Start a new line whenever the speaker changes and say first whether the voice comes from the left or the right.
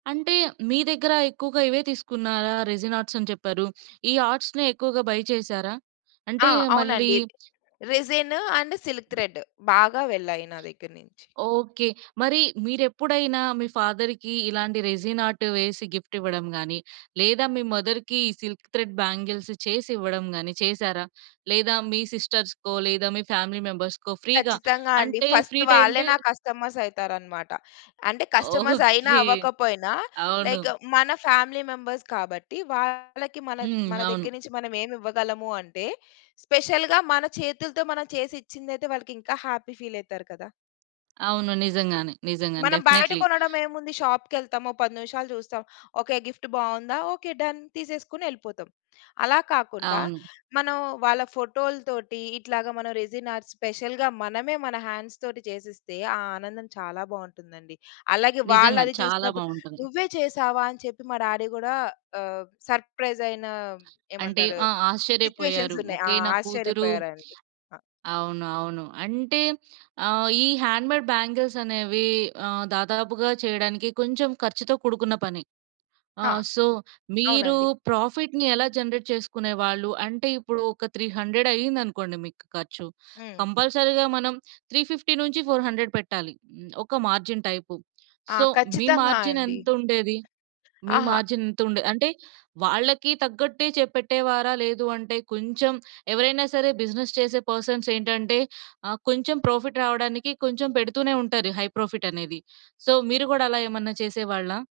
right: అంటే, మీ దగ్గర ఎక్కువగా ఇవే తీసుకున్నారా? రెజిన్ ఆర్ట్స్ అని చెప్పారు. ఈ ఆర్ట్స్‌నే ఎక్కువగా బయ్ చేసారా? అంటే
left: ఆ!
right: మళ్ళీ
left: అవునండి. Resin and silk thread. బాగా వెళ్ళాయి నా దగ్గర నించి.
right: ఓకే. మరి మీరెప్పుడైనా మీ ఫాదర్‌కి ఇలాంటి రెసీన్ ఆర్ట్ వేసి గిఫ్ట్ ఇవ్వడం గాని, లేదా మీ మదర్‌కి సిల్క్ త్రెడ్ బ్యాంగిల్స్ చేసివ్వడం గాని, చేశారా? లేదా మీ సిస్టర్స్‌కో, లేదా మీ ఫ్యామిలీ మెంబర్స్‌కో ఫ్రీగా,
left: ఖచ్చితంగా అండి.
right: అంటే
left: ఫస్ట్
right: ఫ్రీ ట్రై
left: వాళ్ళే
right: అంటే
left: నా కస్టమర్స్ అయితారనమాట. అంటే,
right: ఓహో!
left: కస్టమర్స్ అయినా,
right: కే.
left: అవకపోయినా,
right: అవును.
left: లైక్ మన ఫ్యామిలీ మెంబర్స్ కాబట్టి, వాళ్ళకి మన
right: హ్మ్.
left: మన
right: అవును.
left: దగ్గర నించి మనమేమివ్వగలము అంటే, స్పెషల్‌గా మన చేతులతో మనం చేసి ఇచ్చిందైతే, వాళ్ళకింకా హ్యాపీ ఫీల్ అయితారు కదా!
right: అవును. నిజంగానే. నిజంగానే.
left: మనం బయట
right: డెఫ్‌నేట్లి.
left: కొనడం ఏముంది? షాప్‌కెళ్తామొ 10 నివిషాలు చూస్తాం. ఓకే. గిఫ్ట్ బావుందా? ఓకే. డన్. తీసేసుకుని ఎళిపోతం. అలా కాకుండా,
right: అవును.
left: మనం వాళ్ళ ఫోటోల్తోటి ఇట్లాగా మనం రెసిన్ ఆర్ట్స్ ,స్పెషల్‌గా మనమే మన హ్యాండ్స్ తోటి చేసీస్తే, ఆ ఆనందం చాలా బావుంటుందండి. అలాగే,
right: నిజంగా.
left: వాళ్ళది
right: చాలా
left: చూసినప్పుడు,
right: బావుంటుంది.
left: "నువ్వే చేసావా" అని చెప్పి మా డాడీ గూడా, ఆహ్, సర్ప్రైజ్ ఐన
right: అంటే,
left: ఏమంటారు?
right: ఆహ్, ఆశ్చర్యపోయారు.
left: సిట్యుయేషన్స్ ఉన్నాయి. ఆ!
right: ఓకె. నా కూతురు
left: ఆశ్చర్యపోయారాయన. ఆ!
right: అవును. అవును. అంటే, ఆహ్, ఈ హ్యాండ్‌మేడ్ బ్యాంగిల్స్ అనేవి ఆహ్, దాదాపుగా చేయడానికి కొంచెం ఖర్చుతో కూడుకున్న పని.
left: ఆ!
right: ఆహ్, సో, ‌మీరు
left: అవునండి.
right: ప్రాఫిట్‌ని ఎలా జనరేట్ చేసుకునేవాళ్ళు? అంటే ఇప్పుడు ఒక 300 అయిందనుకోండి మీకు ఖర్చు.
left: హ్మ్.
right: కంపల్సరీ‌గా మనం 350-400 పెట్టాలి, ఒక మార్జిన్ టైపు.
left: ఆ!
right: సో, మీ
left: ఖచ్చితంగా
right: మార్జిన్
left: అండి.
right: ఎంతుండేది? మీ
left: అహ!
right: మార్జిన్ ఎంత ఉండే అంటే వాళ్ళకీ తగ్గట్టే చే పెట్టేవారా? లేదు అంటే, కొంచెం ఎవరైనా సరే బిజినెస్ చేసే పర్సన్స్ ఏంటంటే, ఆహ్, కొంచెం ప్రోఫిట్ రావడానికి కొంచెం పెడుతూనే ఉంటారు హై‌ప్రోఫిట్ అనేది. సో, మీరు కోడా అలా ఏమన్నా చేసేవాళ్ళా?